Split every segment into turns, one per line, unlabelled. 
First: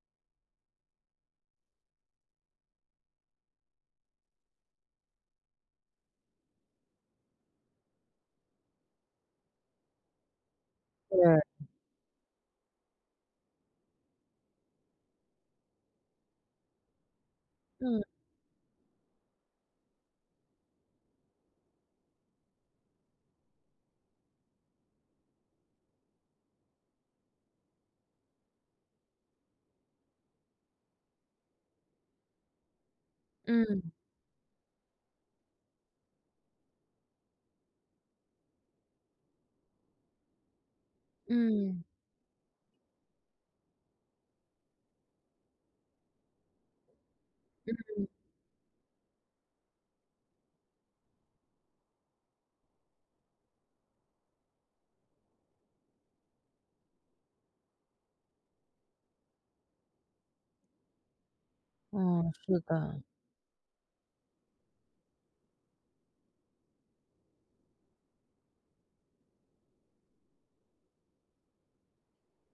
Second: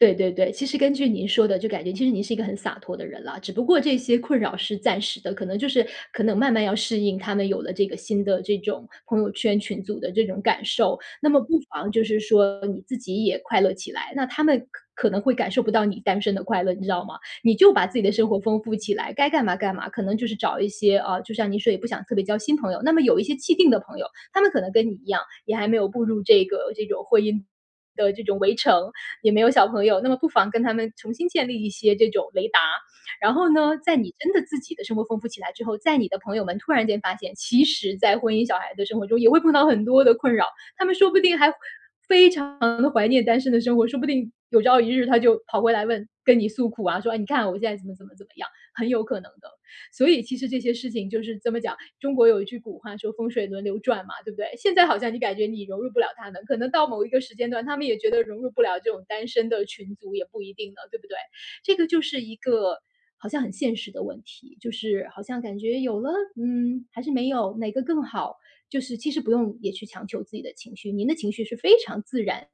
对对对，其实根据您说的，就感觉其实您是一个很洒脱的人啦，只不过这些困扰是暂时的。可能就是可能慢慢要适应她们有了这个新的这种朋友圈、群组的这种感受。那么不
对。
妨就是说你自己也快乐起来，那她们可可能会感受不到你单身的快乐，你知道吗？你就把自
嗯。
己的生活丰富起来，该干嘛干嘛。可能就是找一些啊，就像您说也不想特别交新朋友，那么有一些既定的朋友。她们可能跟你一样，也还没有步入这个这种婚姻的这种围城，也没有小朋友，那么不妨跟她们重新建立一些这种雷达。然后呢，
嗯。
在你真的自己的生活丰富起来之后，在你的朋友们突然间发现，其实在婚姻小孩的生活中，也会碰到很多的困扰。她们说不定还
嗯。
非常地怀念单身的生活，说不定有朝一日她就跑回来问跟你诉苦啊，说：“你看我现在怎么怎
嗯。
么怎么样”，很有可能的。所以其实这些事情就是，怎么讲，中国有一句古话说：“风水轮流转”嘛，对不对？现在好像你感觉你融入不了她们，可能到某一个时间段，她们也觉得融入不了这种单身的群组也不一定呢，对不对？这个就是
嗯，
一
是
个
的。
好像很现实的问题，就是好像感觉有了？嗯，还是没有，哪个更好？就是其实不用也去强求自己的情绪，您的情绪是非常自然，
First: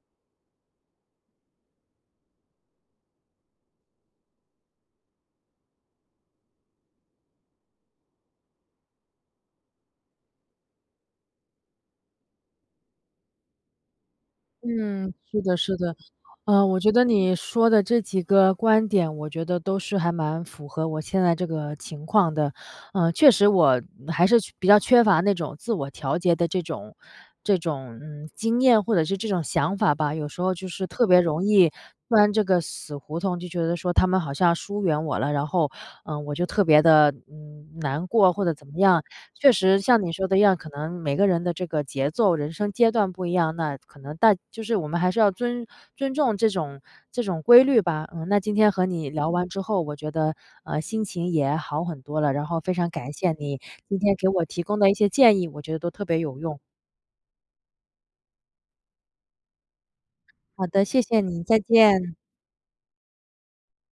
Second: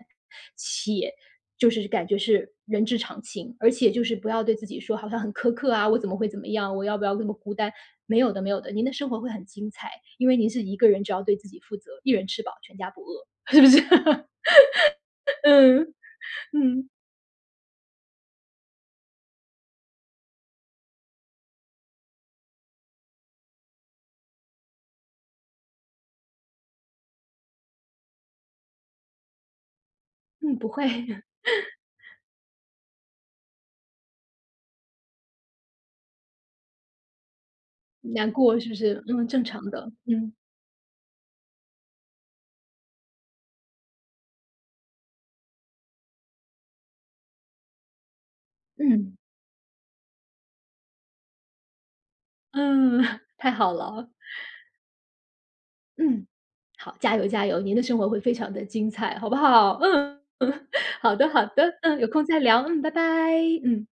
且就是感觉是人之常情。而且就是不要对自己说好像很苛刻啊，我怎么会怎么样，我要不要那么孤单。没有的，没有的，您的生活会很精彩，因为您是一个人，只要对自己负责，一人吃饱全家不饿，是不是？
嗯，是的，是
嗯，
的。呃，我
嗯。
觉得你说的这几个观点，我觉得都是还蛮符合我现在这个情况的。呃，确实我还是缺比较缺乏那种自我调节的这种这种，嗯，经验或者是这种想法吧，有时候
嗯，
就
不会。
是特别 容易钻这个死胡同，就觉得说她们好像疏远我了，然后，呃，我就特别地，嗯，难过
难
或者
过
怎
是
么
不是？
样。
嗯，正
确
常
实
的，
像你说
嗯。
的一样，可能每个人的这个节奏、人生阶段不一样，那可能但就是我们还是要尊尊重这种这种规律吧。嗯，那今天和你
嗯。
聊完之后，我觉得，呃，心情也好很多了，然
嗯，
后非常感 谢
太
你
好
今
了。
天给我提供的一些建议，我觉得都特别
嗯，
有用。
好，加油，加油，您的生活会非常的精彩，好不好？嗯。
好 的，谢
好
谢
的，
你，
好
再
的，嗯，有
见。
空再聊，嗯，拜拜，嗯。